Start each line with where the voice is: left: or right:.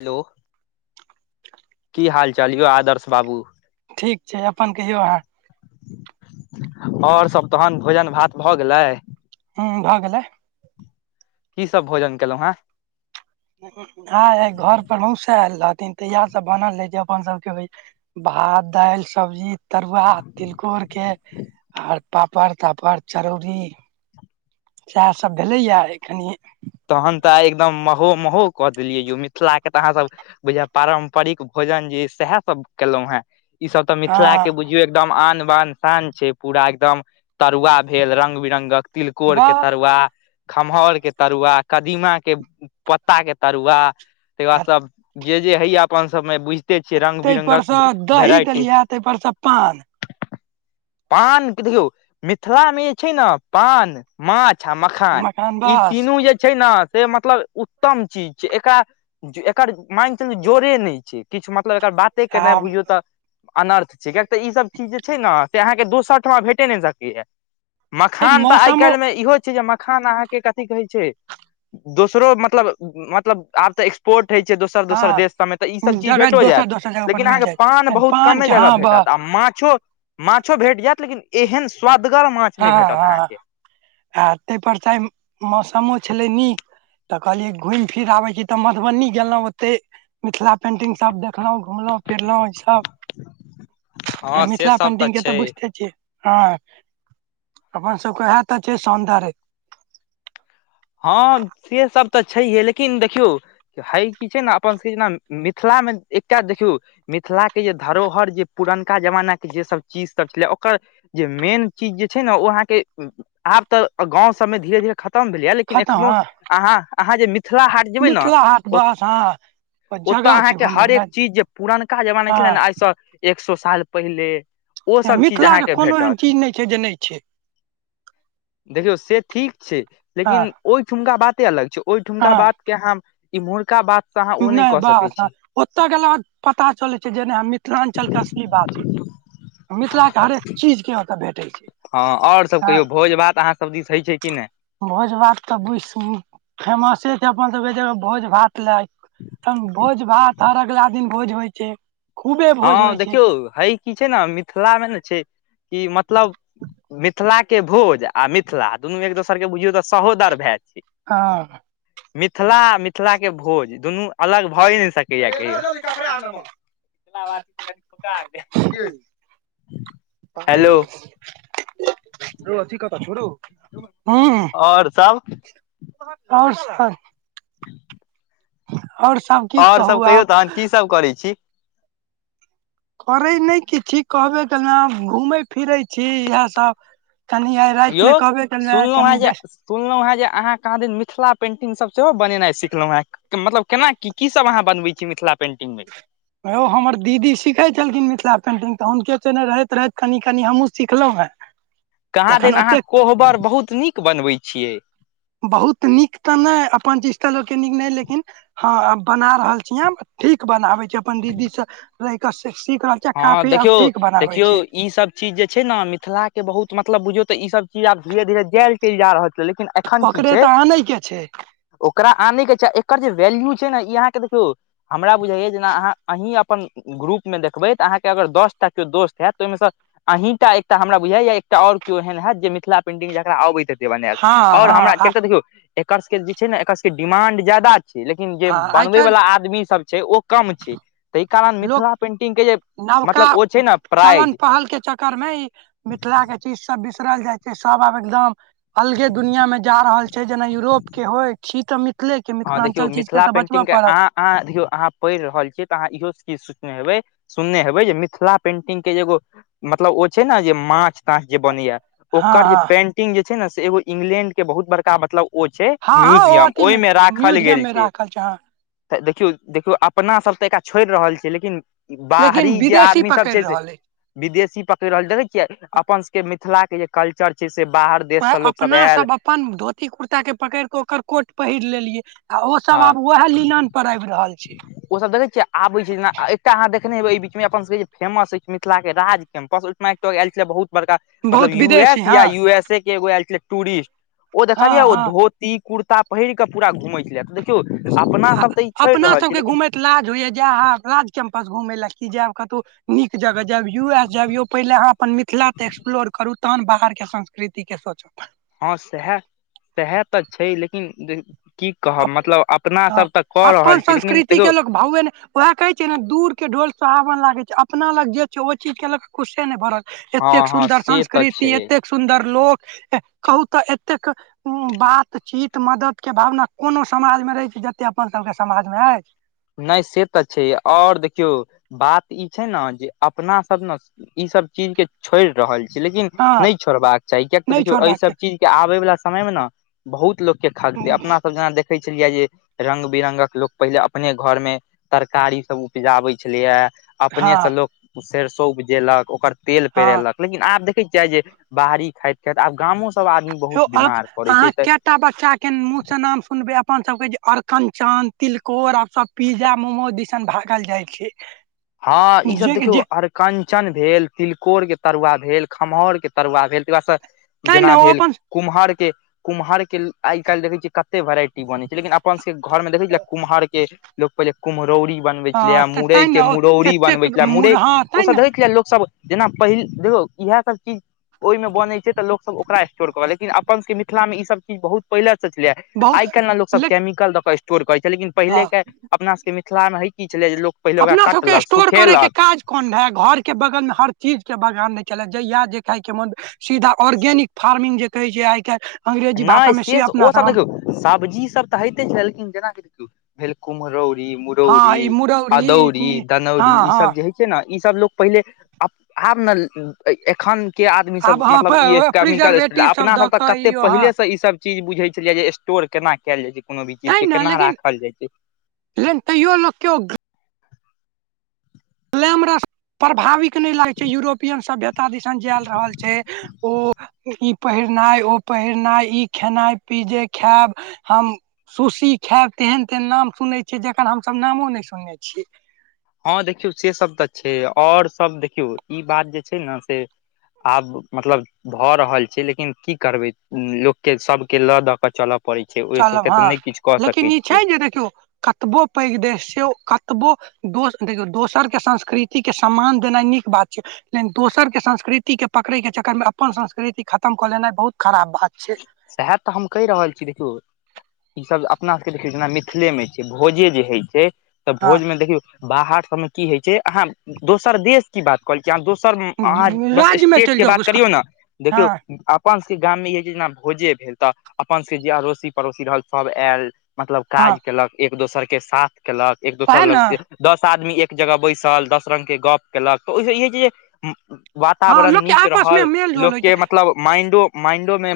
left: Hello की हाल-चाल यौ आदर्श बाबू?
right: ठीक छै, अपन कहियौ अहाँ?
left: और सब तहन भोजन भात भऽ गेलै?
right: हूं भऽ गेलै।
left: की सब भोजन केलो हें?
right: हुं-हुं-हुं आय घर पर मौसा ऐल रहथिन तऽ इहे सब बनल रहे जे अपन सबके वहि भात, दाल, सब्जी, तरुआ तिलकोर के। आर पापड़-तापड़ चरौड़ी। सैह सब भेलै यै आय खनी।
left: तहन तऽ आय एकदम महो-महो कऽ देलियै यौ, मिथिला के तऽ अहाँ सब भैया पारम्परिक भोजन जे तै सहे सब केलो हें। ई सब तऽ मिथिला
right: हँ
left: के बुझियो एकदम आन, बान, शान छीयै, पूरा एकदम तरुआ भेल रंग-बिरंगक तिलकोर के
right: वाह
left: तरुआ, खमहौर के तरुआ, कदीमा के पत्ता के तरुआ तै के बाद
right: आ
left: सब जे जे हय यै अपन सबमे बुझिते छियै,
right: ताहिपर
left: रंग-बिरंगक
right: सँ दही
left: भेराइटी।
right: देलियै ताहिपर सँ पान
left: पान के देखियौ, मिथिलामे जे छै नै पान माछ आ मखान
right: [unintelligible]
left: ई
right: बा
left: तीनू जे छै नै से मतलब उत्तम चीज छै, एकरा एकर मान के चलियौ जोड़े नै छै, किछ मतलब एकर बात ते
right: आ
left: करनाय बुझियौ तऽ अनर्थ छै, कियाकि ई सब चीज जे छै ने से अहाँके दोसर ठमा भेटे नै सकै यै। मखान तऽ आइ
right: मौसमो
left: काएल मे इहो छै जे मखान अहाँके कथी कहै छै दोसरो मतलब उम्म मतलब आब तै एक्स पोर्ट होइ छै दोसर-दोसर
right: हँ
left: देश सबमे तऽ ई सब चीज
right: जगह
left: भेटो
right: दोसर
left: जायत
right: दोसर जगह पर
left: लेकिन
right: मिल
left: अहाँके पान
right: जायत
left: बहुत कमे
right: के
left: जगह
right: हँ
left: भेटत। आ
right: बस
left: माछो-माछो भेट जायत लेकिन एहन स्वदगर माछ
right: हँ
left: नै भेटत
right: हँ
left: अहाँके।
right: आ तै पर से आय उम्म मौसमो छलै नीक। तऽ कहलियै घुम फिर आबे छी तऽ मधुबनी गेलौ ओते मिथिला पेंटिंग सब देखलहुं, घुमलहुँ फिरलहुँ ई सब
left: [inaudible] से
right: मिथिला
left: सब
right: पेंटिंग के तऽ
left: छै
right: बुझिते छियै, हँ। अपन सबके वैह त छियै सौन्दर्य।
left: हँ से सब तऽ छैहे लेकिन देखियौ है की छै ने अपन सबके जेना मिथिलामे एकटा देखियौ मिथिलाके जे धरोहर जे पुरनका जमानाके जे सब चीजसभ छलै ओकर जे मेन चीज जे छै ने ओ अहाँके आब तऽ गाँंव सबमे धीरे धीरे खतम भेलै लेकिन लेकिन
right: खतम
left: एखनो,
right: हँ
left: अहाँ अहाँ जे मिथिला हाट जेबै ने
right: मिथिला हाट
left: ओ
right: बस हँ
left: ओतय
right: जगह छै
left: अहाँके
right: घुमय
left: हर
right: वला
left: एक चीज जे पुरनका जमाना छलै ने
right: हँ
left: आइसँ एक सौ साल पहिले ओ सब चीज
right: मिथिला
left: अहां के
right: कोनो एहन
left: भेटत।
right: चीज नहि छै जे नहि छै
left: देखियौ से ठीक छै,
right: हँ
left: लेकिन ओहि ठुमका बाते अलग छै ओहि ठुमका
right: हँ
left: बात के हम इम्हुरका बात से अहाँ ओ नहि कऽ सकै
right: बस हँ
left: छी।
right: ओतय गेला पर पता चलै छै जेना मिथिलाञ्चल के असली वासी छी। मिथिला के हरेक चीज के ओतऽ भेट
left: हँ और सभ कहियौ भोज भात अहाँ सभ दिस होइ छै कि नहि।
right: भोज भात तऽ बेसी फेमसे छै अपन सभक भोज भात। भोज भात हर अगला दिन भोज होइ छै। खूबे भोज
left: हँ
right: होइ छै
left: देखियौ है कि छै ने मिथिला मे ने छै कि मतलब मिथिला के भोज आ मिथिला दुनू एक दोसर के बुझियौ तऽ सहोदर भाय छियै।
right: हँ।
left: मिथिला आ मिथिलाके भोज दुनू अलग भए नहि सकैए कहियो। Hello
right: hello. रौ अथि कतऽ छौ रौ।
left: आओर सब
right: और सब।
left: [inaudible]
right: और सब की कहू आब।
left: कि सब करै छी?
right: करै नै किछ छी कहबे केलौ, घूमै फिरै छी इएह सब कनिये रातिमे
left: यौ
right: कहबै केलिये
left: सुनलहुँ हेँ
right: कनि
left: जे
right: बेस
left: सुनलहुँ जे अहाँ कहाँ दिन मिथिला पेंटिंग सब सेहो बनेनाइ सिखलहुं हे मतलब केना की की सभ अहाँ बनबै छी मिथिला पेन्टिंगमे।
right: हौ हमर दीदी सीखै छलखिन मिथिला पेन्टिंग तऽ हुनके संगे रहैत रहैत कनि कनी हमहूँ सिखलहुँ हें।
left: कहाँ दैन अहाँ कोहबर बहुत नीक बनबै छियै।
right: बहुत नीक तऽ नै अपन दिसका लोकके तरह नीक नहि लेकिन हँ बना रहल छी हम ठीक बनाबे छी, अपन दीदी संग रहि क सीखल
left: हँ देखियौ, देखियौ ई सब चीज जे छै ने मिथिलाके बहुत मतलब बुझियौ तऽ ई सब चीज आब धीरे धीरे जाएल चलि जा रहल छै लेकिन एखन की
right: ओकरे
left: छै
right: तऽ आनै के छै
left: ओकरा आनै के छै, एकर जे वैल्यू छै ने ई अहाँके देखियौ हमरा बुझाय जेना अहाँ अहीं अपन ग्रुप मे देखबै त अहाँके अगर दसटा कियो दोस्त हैत तऽ ओहिमेसँ अँहीटा एकटा हमरा बुझाइये एकटा ओर किओ एहन हैत जे मिथिला पेंटिंग जकरा अबैत हेतै। देबन आयल
right: हँ
left: और हमरा
right: हँ
left: देखियौ एकर सबके जे छै ने एकर सबके डिमांड जादा छै लेकिन जे
right: आइ
left: बनबै
right: काल्हि
left: वला आदमी सभ छै ओ कम छै तहि कारण मिथिला पेंटिंग के जे
right: नबका
left: मतलब ओ छै ने
right: चलन
left: प्राइज
right: पहल के च कर नय मिथिला के चीज सब बिसरल जाइ छै सब आब एकदम अलगे दुनिया में जा रहल छै जेना यूरोप के होय, छी तऽ मि थलेके
left: हँ देखियौ
right: मिथिलांचल चीजके
left: मिथिला
right: तऽ बचबऽ
left: पेंटिंग के
right: पड़त।
left: अहाँ अहाँ देखियौ अहाँ पढ़ि रहल छीयै तऽ अहाँ इहो चीज सो ने सुनने हेबै जे मिथिला पेंटिंग के जे एगो मतलब ओ छै ने जे माछ माछ जे बनैया
right: हँ
left: ओकर जे
right: हँ
left: पेंटिंग जे छै ने से एगो इंग्लैंड के बहुत बड़का मतलब ओ छै
right: हँ हँ ओ
left: म्यूजियम
right: अथी मे
left: ओयमे राखल
right: म्यूजियम
left: गेल
right: मे
left: छै।
right: राखल हँ
left: त देखियौ देखियौ अपना सब तऽ एकरा छोड़ि रहल छीयै लेकिन ई बाहरी
right: लेकिन
left: जे
right: विदेशी
left: आदमी सब
right: पकड़ि
left: छै से
right: रहल अछि
left: विदेशी पकड़ रहल देख छियै अपन सबके मिथिला के जे कल्चर छै से बाहर देश
right: वएह
left: स लोक सब
right: अपना
left: ऐल
right: अपन धोती कुर्ता के पकैड़ क ओकर कोट पहिर लेलियै आ ओ सब आब वएह लीलन पर आबि रहल छै।
left: ओसभ देखै छियै आबैत छै जेना एकटा अहाँ देखने हेबै एहि बीचमे अपन सभके जे फेमस अछि मिथिला के राज कैम्पस ओहि मारिते लोग ऐल छलै बहुत बड़का मतलब
right: बहुत
left: यू
right: विदेशी
left: एस
right: हँ
left: या यू एस ए के एगो ऐल छलै टूरिस्ट ओ
right: हँ
left: देखलियै ओ
right: हँ
left: धोत ती कुर्ता पहिर क पूरा घुमै छलैयै त देखियौ अपना
right: आ
left: सब तऽ ई छोड़ि
right: अपना
left: रहल छी
right: सबके
left: लेकिन
right: घूमैत लाज होइया जा आ राज कैम्पस घूमै लए की जायब कतहु नीक जगह जैब यू एस जयब यो पहिले अहाँ अपन मिथिला ते एक्सप्लोर करु तहन बाहरके संस्कृति के सोचब
left: हँ सएह सएह तऽ छै लेकिन की कहब मतलब अपना सब तऽ कऽ रहल छी लेकिन देखौयौ
right: भावए ने वैह कहे छै ने दूर के ढोल सोहावन लागे छै अपना लग जे छै ओ चीज के लऽ क खुसे नै भऽ रहल
left: हँ
right: एतेक
left: हँ
right: सुन्दर
left: से तऽ
right: संस्कृति
left: छै
right: एतेक सुन्दर लोक कहू तऽ एतेक बातचीत मदद के भावना कोनो समाज मे रहै छै जते अपन सबके समाजमे अय।
left: नहि से तऽ छै ओर देखियौ बात ई छै ने जे अपना सब न ई सब चीज के छोड़ि रहल छी लेकिन
right: हँ
left: नहि छोड़बाक चाही कियैक तऽ
right: नहि
left: देखियौ
right: छोड़बाक छै
left: एहिसभ चीजके आबै वला समयमे न बहुत लोक के खगतै अपना सब जेना देखै छलियै जे रंग बिरंगक लोक पहिले अप अपने घर मे तरकारी सब उपजाबै छलैए अपने स
right: हँ
left: लोक सरिसो ऊपजेलक ओकर तेल
right: हँ
left: पेरेलक लेकिन आब देखै छियै जे बाहरी खाइत खाइत आब गामो सब आदमी
right: यौ
left: बहुत
right: अब
left: बीमार पड़ै
right: अहाँ
left: छै तऽ
right: कए टा बच्चा के मुंह स नाम सुनबै अपन सबके जे अरकञ्चन, तिलकोर आ सब पिज्जा, मोमो दिसन भागल जाइ छै।
left: हँ ई सब
right: जे
left: देखियौ
right: जे
left: अर कञ्चन भेल तिलकोरके तरुआ भेल खमहौरके तरुआ भेल तकर बाद स
right: तैं ने
left: जेना
right: ओ
left: भेल
right: अपन
left: कुम्हर के कुम्हरके आइ काल्हि देखैत छियै कते वेराइटी बनैत छै लेकिन अपन सभके घरमे देखै छलियै कुम्हरके लोक पहिले कुम्हरौरी बनवे
right: हँ
left: छलेै
right: तऽ
left: मुरई
right: तैं ने
left: के मुरौड़ी
right: एतेक
left: बनबे छले मुरई
right: मुरहा
left: ओ
right: तैं ने
left: सब देखै छलीयै लोक सब जेना पहिल देखौ इएह सब चीज ओहिमे बनैत छै तऽ लोकसभ ओकरा [unintelligible] लेकिन अपन सबके मिथिला मे ई सब चीज बहुत पहिले से छलैयै
right: बहुत
left: आइ काइल ने लोक सब
right: लेक
left: केमिकल दऽ क स्टो टोर करैत छै लेकिन
right: हँ
left: पहिलेके अपना सबके मिथिला मे है की छलै जे लोक पहिले ओकरा
right: अपना सबके
left: कटलक,
right: स्टोर करे के
left: सुखेलक
right: काज कोन रहै घर के बगलमे हर चीज के बगान रहै छलै जहिया जे खायके मन सीधा ऑर्गेनिक फार्मिंग जे कहे छै आइ काल्हि अंग्रेजी भाषा
left: नहि
right: में
left: से
right: अपना
left: ओ सब देख सब्जी सब तऽ होइते छै लेकिन जेनाकि देखियौ भेल कुम्हरौरी
right: हँ ई
left: दौरी,
right: मुरौरी
left: अदौरी, दनौरी
right: हँ
left: ई सब
right: हँ
left: जे हय ने ई सब लोक पहिले अब आब ने एखन के आदमी
right: आब
left: सब
right: हँ
left: मतलब ई केमिकल स्
right: प्रिजर्वेटिव
left: अपना
right: दऽ
left: सब तऽ
right: कऽ
left: कते
right: इो हँ
left: पहिले से ई सब चीज बुझे छलियै जे स्टोर केना कयल जाइ छै कोनो भी चीज
right: तै
left: के
right: ने
left: केना
right: लेकिन
left: राखल जाइ छै।
right: लेकिन तैयो लोक केो ले हमरा सँ प्रभाविक नहि लागै छै यूरोपियन सभ्यता दिसन जयल रहल छै। ओ ई पहिरनाइ, ओ पहिरनाइ ई, खेनाइ पी् जेे खायब। हम सुशी खायब तेहन-तेहन नाम सुनै छियै जकर हमसभ नामो नहि सुनने छियै।
left: हँ देखियौ से सब तऽ छै आओर सब देखियौ ई बात जे छै ने से आब मतलब भऽ रहल छै लेकिन की करबै लोकके सभके लऽ दऽ कऽ चलब।
right: चलब हँ लेकिन ई छै
left: छियै
right: जे देखियौ कतबो पैघ देश से कतबो दोस देखियौ दोसर के संस्कृति के सम्मान देनाइ नीक बात छै। लेकिन दोसरके संस्कृतिके पकड़ैके चक्करमे अपन संस्कृति खतम कऽ लेनाइ बहुत खराब बात छै।
left: सएह तऽ हम कहि रहल छी देखियौ। ईसभ अपना सभके देखियौ जेना मिथिलेमे छै भोजे जे होइ छै तऽ
right: हँ
left: भोजमे देखियौ बाहर सबमे की होइ छै अहाँ दोसर देश की बात कह छी हम दोसर अह ब
right: राज्य मे
left: स्टेट
right: चलि
left: के
right: जाउ
left: बात करियौ ने देखौ
right: हँ
left: अ अपन सभके गाममे इहे जेना भोजे भेल तऽ अपन सभके जे अड़ोसी-पड़ोसी रहल सभ आयल। मतलब
right: हँ
left: काज केलक एक दोसर के साथ केलक एक दोसर
right: ओएह ने
left: लग जे दस आदमी एक जगह बैसल दस रङंगगके गप्प केलक तऽ ओहिसँ ई होइ छै जे
right: हँ
left: वातावरण
right: लोक के
left: नीक
right: आपस मे
left: रहल
right: मेल जोल होइ छै
left: लोकके मतलब माइंडो-माइंडो मे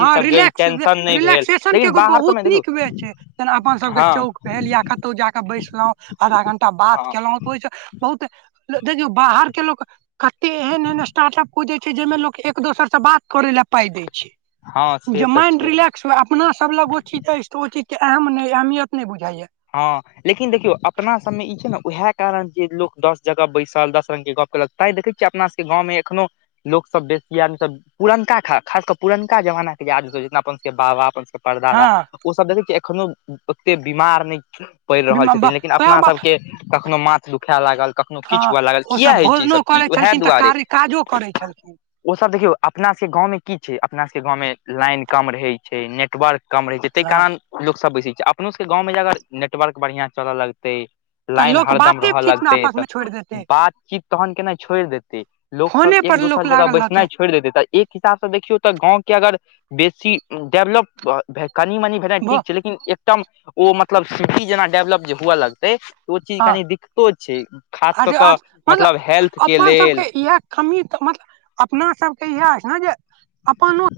right: हँ रिलैक्स वे रिलैक्सन के
left: लेकिन
right: एगो
left: बाहर सबमे
right: बहुत
left: देखू
right: नीकमे छै जेना अपन सबके
left: हँ
right: चौक भेल या कतौ जााके बैसलहु आधा घं्टा बात
left: हँ
right: केलहुं। [unintelligible] बहुत देखियौ बाहर के लोको कते एहन-एहन स्टार्ट अप हो छै। जाहिमें लोक एक दोसर से बात करे ला पााय देय छै।
left: हँ से
right: जे
left: तऽ
right: माइंड
left: छै
right: रिलैक्स हुए अपना सब लग ओ चीज अछि त ओ चीज के एहम ने अहमियत नहि बुझाायया।
left: हँ लेकिन देखियौ अपना सबमे ई छै ने उएह कारण जे लोक दस जगह बैसल दस रंग के गप ल तैं देखै छियै अपना सबके गाँवमे एखनो लोकसभ बेसी आदमीसभ, पुरनका खा खास कऽ पुरनका जमानाके आदमीसभ जितना अपन सभके बाबा अपन सभ परदादा
right: हँ
left: ओ सब देख एखनो ओते बीमार नहि पड़ि रहल छथिन लेकिन
right: वएह
left: अपना
right: बात
left: सबके कखनो माथ दुखा लागल कखनो किछु
right: हँ
left: हुअ लागल किए
right: ओसभ
left: होइ छै
right: भोजनो
left: ईसभ चीज
right: करै
left: उएह
right: छलखिन तऽ
left: दुआरे
right: कार्य काजो करै छलखिन
left: ओ सब देखियौ अपना सबके गाँवमे की छै, अपना सबके गाँवमे लाइन कम रहै छै नेटवर्क कम रहै छै ताहि
right: हँ
left: कारण लोकसभ बैसै छै अपनोसभके गाँवमे जे अगर नेटवर्क बढ़िआँ चलय लगतै
right: तऽ
left: लाइन
right: लोक
left: हरदम
right: बाते
left: रहय
right: चीत ने
left: लगते
right: आपस मे
left: तऽ
right: छोड़ि देतै
left: बातचीत तहन केना छोड़ि देतै लोक सब
right: फोने
left: एक
right: पर लोक
left: दोसर जगह
right: लागल
left: बैसना
right: रहतै
left: छै। छोड़ि देते तऽ एक हिसाब से देखियौ तऽ गाँव के अगर बेसी डेवलप भऽ भे कनि-मनी
right: ब
left: ठीक छै लेकिन एकम ओ मतलब सिटी जेना डेवलप जे हुए लगतै त ओ चीज
right: हँ
left: कनि दिक् को छै खास
right: आ जे
left: कऽ-कऽ मतलब हेल्थ के
right: अपन सबके
left: लेल
right: इएह कमी तऽ मतलब अपना सबके इएह ने जे अपनो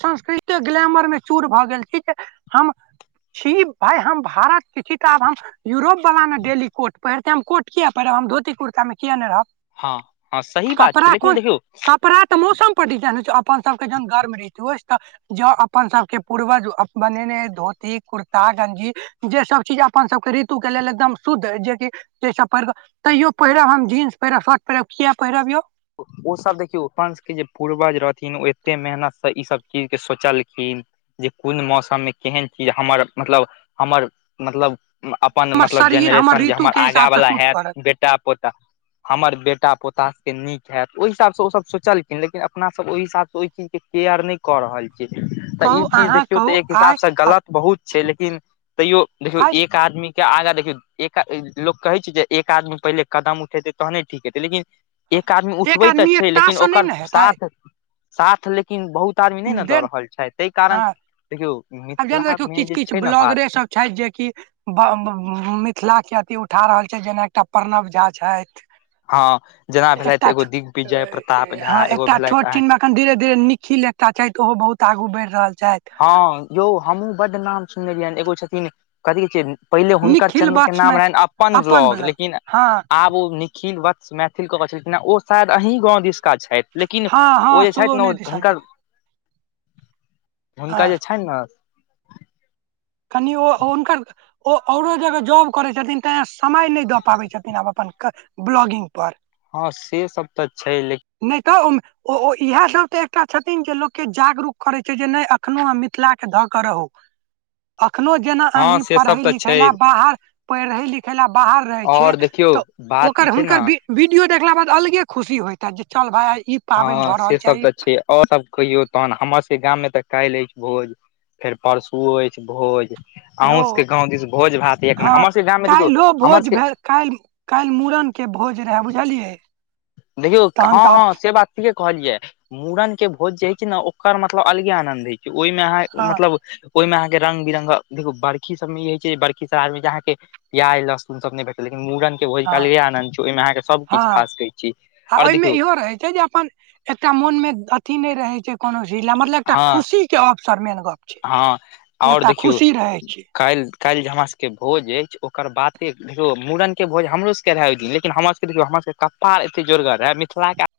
right: संस्कृते ग्लामर मे चूर भऽ गेल छै जे हम छी भाय हम भारत के छी तऽ आब हम यूरोप बला ने डेली कोट पहिरतै हम कोट कियै पहिरब हम धोती कुर्ता में किया नहि रहब
left: हँ हँ सही बात छै
right: कपड़ा
left: लेकिन
right: कोन
left: देखियौ
right: कपड़ा त मौसम पर डिजेन होई छै अपन सब के जहन गर्म रहे छै जॅं अपन सबके पूर्वज बनेने अहि धोती, कुर्ता, गंजी जे सब चीज अपन सभके ऋतु के लेल एकदम शुद्ध अइ जेकि जैसब पहिरक तैयो पहिरब हम जींस पहिरब शर्ट पहिरब किया पहिरब यौ
left: ओसभ देखियौ अपन सबके जे पूर्वज रहथिन ओ एते मेहनतसँ ईसभ चीजके सोचलखिन जे कोन मौसममे केहन चीज हमर मतलब हमर मतलब अप पन
right: हमर
left: मतलब
right: शरीर
left: जेनरेशन जे
right: ऋतु
left: हमर
right: के हिसाब
left: आगाँ
right: से
left: बला
right: सूट
left: हैत
right: करत
left: बेटा, पोता ता हमर बेटा पोता सबके नीक हैत ओहि हिसाब स ओ सब सोचलखिन लेकिन अपना सब ओहि हिसाब स ओहि चीज के केयर नहि कऽ रहल छी तऽ
right: कहू
left: ई चीज
right: अहाँ
left: देखियौ
right: कहू
left: तऽ एक
right: आइ
left: हिसाबसँ गलत बहुत छै लेकिन तैयो देखियौ एक
right: आइ
left: एक आदमी के आगाँ देखियौ एक आ लोक कहै छै जे एक आदमी पहिले कदम उठेतै तहने ठीक हेतै लेकिन एक आदमी
right: एक
left: उठबै तऽ
right: आदमी
left: छै
right: एकटा
left: लेकिन
right: सँ नहि
left: ओकर
right: ने हेतै
left: साथ साथ लेकिन बहुत आदमी नहि ने दऽ
right: देन
left: रहल छथि ताहि कारण
right: हँ
left: देखियौ
right: आब जेना देखियौ
left: मिथिलामे
right: किछ
left: जे
right: किछ
left: छै ने बात
right: ब्लॉगरे सब छैथ जेकि मिथिला के अथी उठा रहल छैथ जेना एकटा प्रणव झा छथि
left: हँ जेना भेलथि
right: एकटा
left: एगो
right: छ
left: दिग्विजय प्रताप झा
right: हँ
left: एगो
right: एकटा
left: भेलथि
right: छोट
left: अहाँ
right: छिनमें अखन धीरे धीरे निखिल एकटा छथि ओहो बहुत आगू बढ़ि रहल छथि
left: हँ यौ हमहूँ बड नाम सुनने रहियैनि एगो छथिन कथि कहै छै पहिले हुनकर
right: निखिल
left: चैनल के नाम
right: वात्समैन
left: रहनि अपन ब्लॉग
right: बला
left: लेकिन
right: हँ
left: आब ओ निखिल वत्स मैथिल कऽ कह छलखिनै ओ शायद अहीं गाँव दिसका छथि लेकिन
right: हँ हँ
left: ओ जे छथि ने
right: सुगौने
left: ओ
right: दिसन के
left: हुनकर हुनका
right: हँ
left: जे छनि ने
right: कनि ओ उनकर ओ औरो जगह जॉब करै छथिन तैं समय नहि दऽ पाबै छथिन आब अपन क ब्लॉगिंग पर
left: हँ से सब तऽ छै लेकि
right: नहि तऽ उम ओ ओ इएहसभ तऽ एकटा छथिन जे लोककेँ जागरूक करैत छै जे नहि एखनहु अहां मिथिलाकेँ धऽ कऽ रहू अखनो जेना
left: हँ
right: अहीं
left: से सब
right: पढ़ै
left: तऽ
right: लिखै
left: छै
right: लै बाहर पढ़ै लिखै लै बाहर रहै छिय
left: और देखियौ
right: तऽ
left: बात ई
right: ओकर
left: छै ने
right: हुनकर वी वीडियो देखला बाद अलगे खुशी होइत हैत जे चल भाय आय ई पाबनि
left: हँ
right: भऽ
left: से
right: रहल
left: सब
right: आइ ई
left: तऽ छै आओर सब कहियौ तहन हमर सबके गाममे तऽ काल्हि अछि भोज। फेर परसूओ अछि भोज
right: यौ
left: अहूँ सबके गाँव दिस भोज भात एक न हमर सबके गाममें देखियौ हमर सबके
right: काइल काइल मूड़न के भोज रहे बुझलियै
left: देखियौ
right: तहन
left: हँ
right: तऽ
left: हँ
right: आब
left: से बात ठीके कहलियै मूड़न के भोज जे हय छै न ने ओकर मतलब अलगे आनंद हय ओहिमे अहाँ
right: हँ
left: मतलब ओहिमे अहाँके रंग बिरंग देखियौ बर्खी सब में ई हय छै जे बरखी श्राध में जे अहाँके प्याज, लहसुन सब नहि भेटत लेकिन मूड़न के भोज के
right: हँ
left: अलगे आनन्द छै ओहिमे अहाँकेँ सब किछ
right: हँ
left: खा सकै छि।
right: आ ओहिमे इहो रहै छै जे अपन एकटा मोनमे अथी नहि रहै छै। कोनो चिज लै मतलब एकटा
left: हँ
right: खुशी के अवसर मेन गप छै, एकटा खुशी रहै छै।
left: काइल-काइल जे हमरा सबके भोज ऐछ ओकर बाते देखियौ मुड़न के भोज हमरो सबके रहै ओय दिन लेकिन हमर सबके देखियौ हमर सबके कपाड़ एते जोरगर रहै मिथिलाके आ